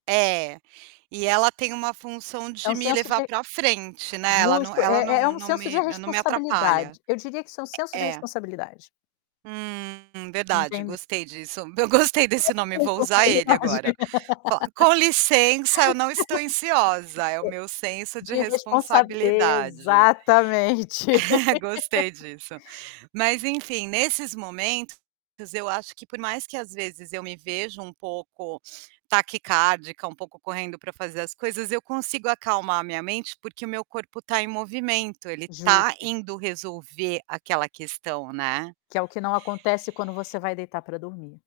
É, e ela tem uma função É de um me senso levar de pra frente, né, ela não justo, ela é é não um não senso de me não me atrapalha. responsabilidade. Eu diria que isso é um senso de Eh, é. responsabilidade. Hum, verdade, Entendi gostei disso. Eu gostei desse Senso nome, de vou usar ele responsabilidade. agora. Fal com licença, eu não É. estou ansiosa, é o meu senso de De responsa responsabilidade. exatamente. Gostei disso. Mas, enfim, nesses momentos, eu acho que por mais que, às vezes, eu me vejo um pouco taquicárdica, um pouco correndo pra fazer as coisas, eu consigo acalmar a minha mente, porque o meu corpo tá em movimento, ele tá Justo. indo resolver aquela questão, né. Que é o que não acontece quando você vai deitar pra dormir.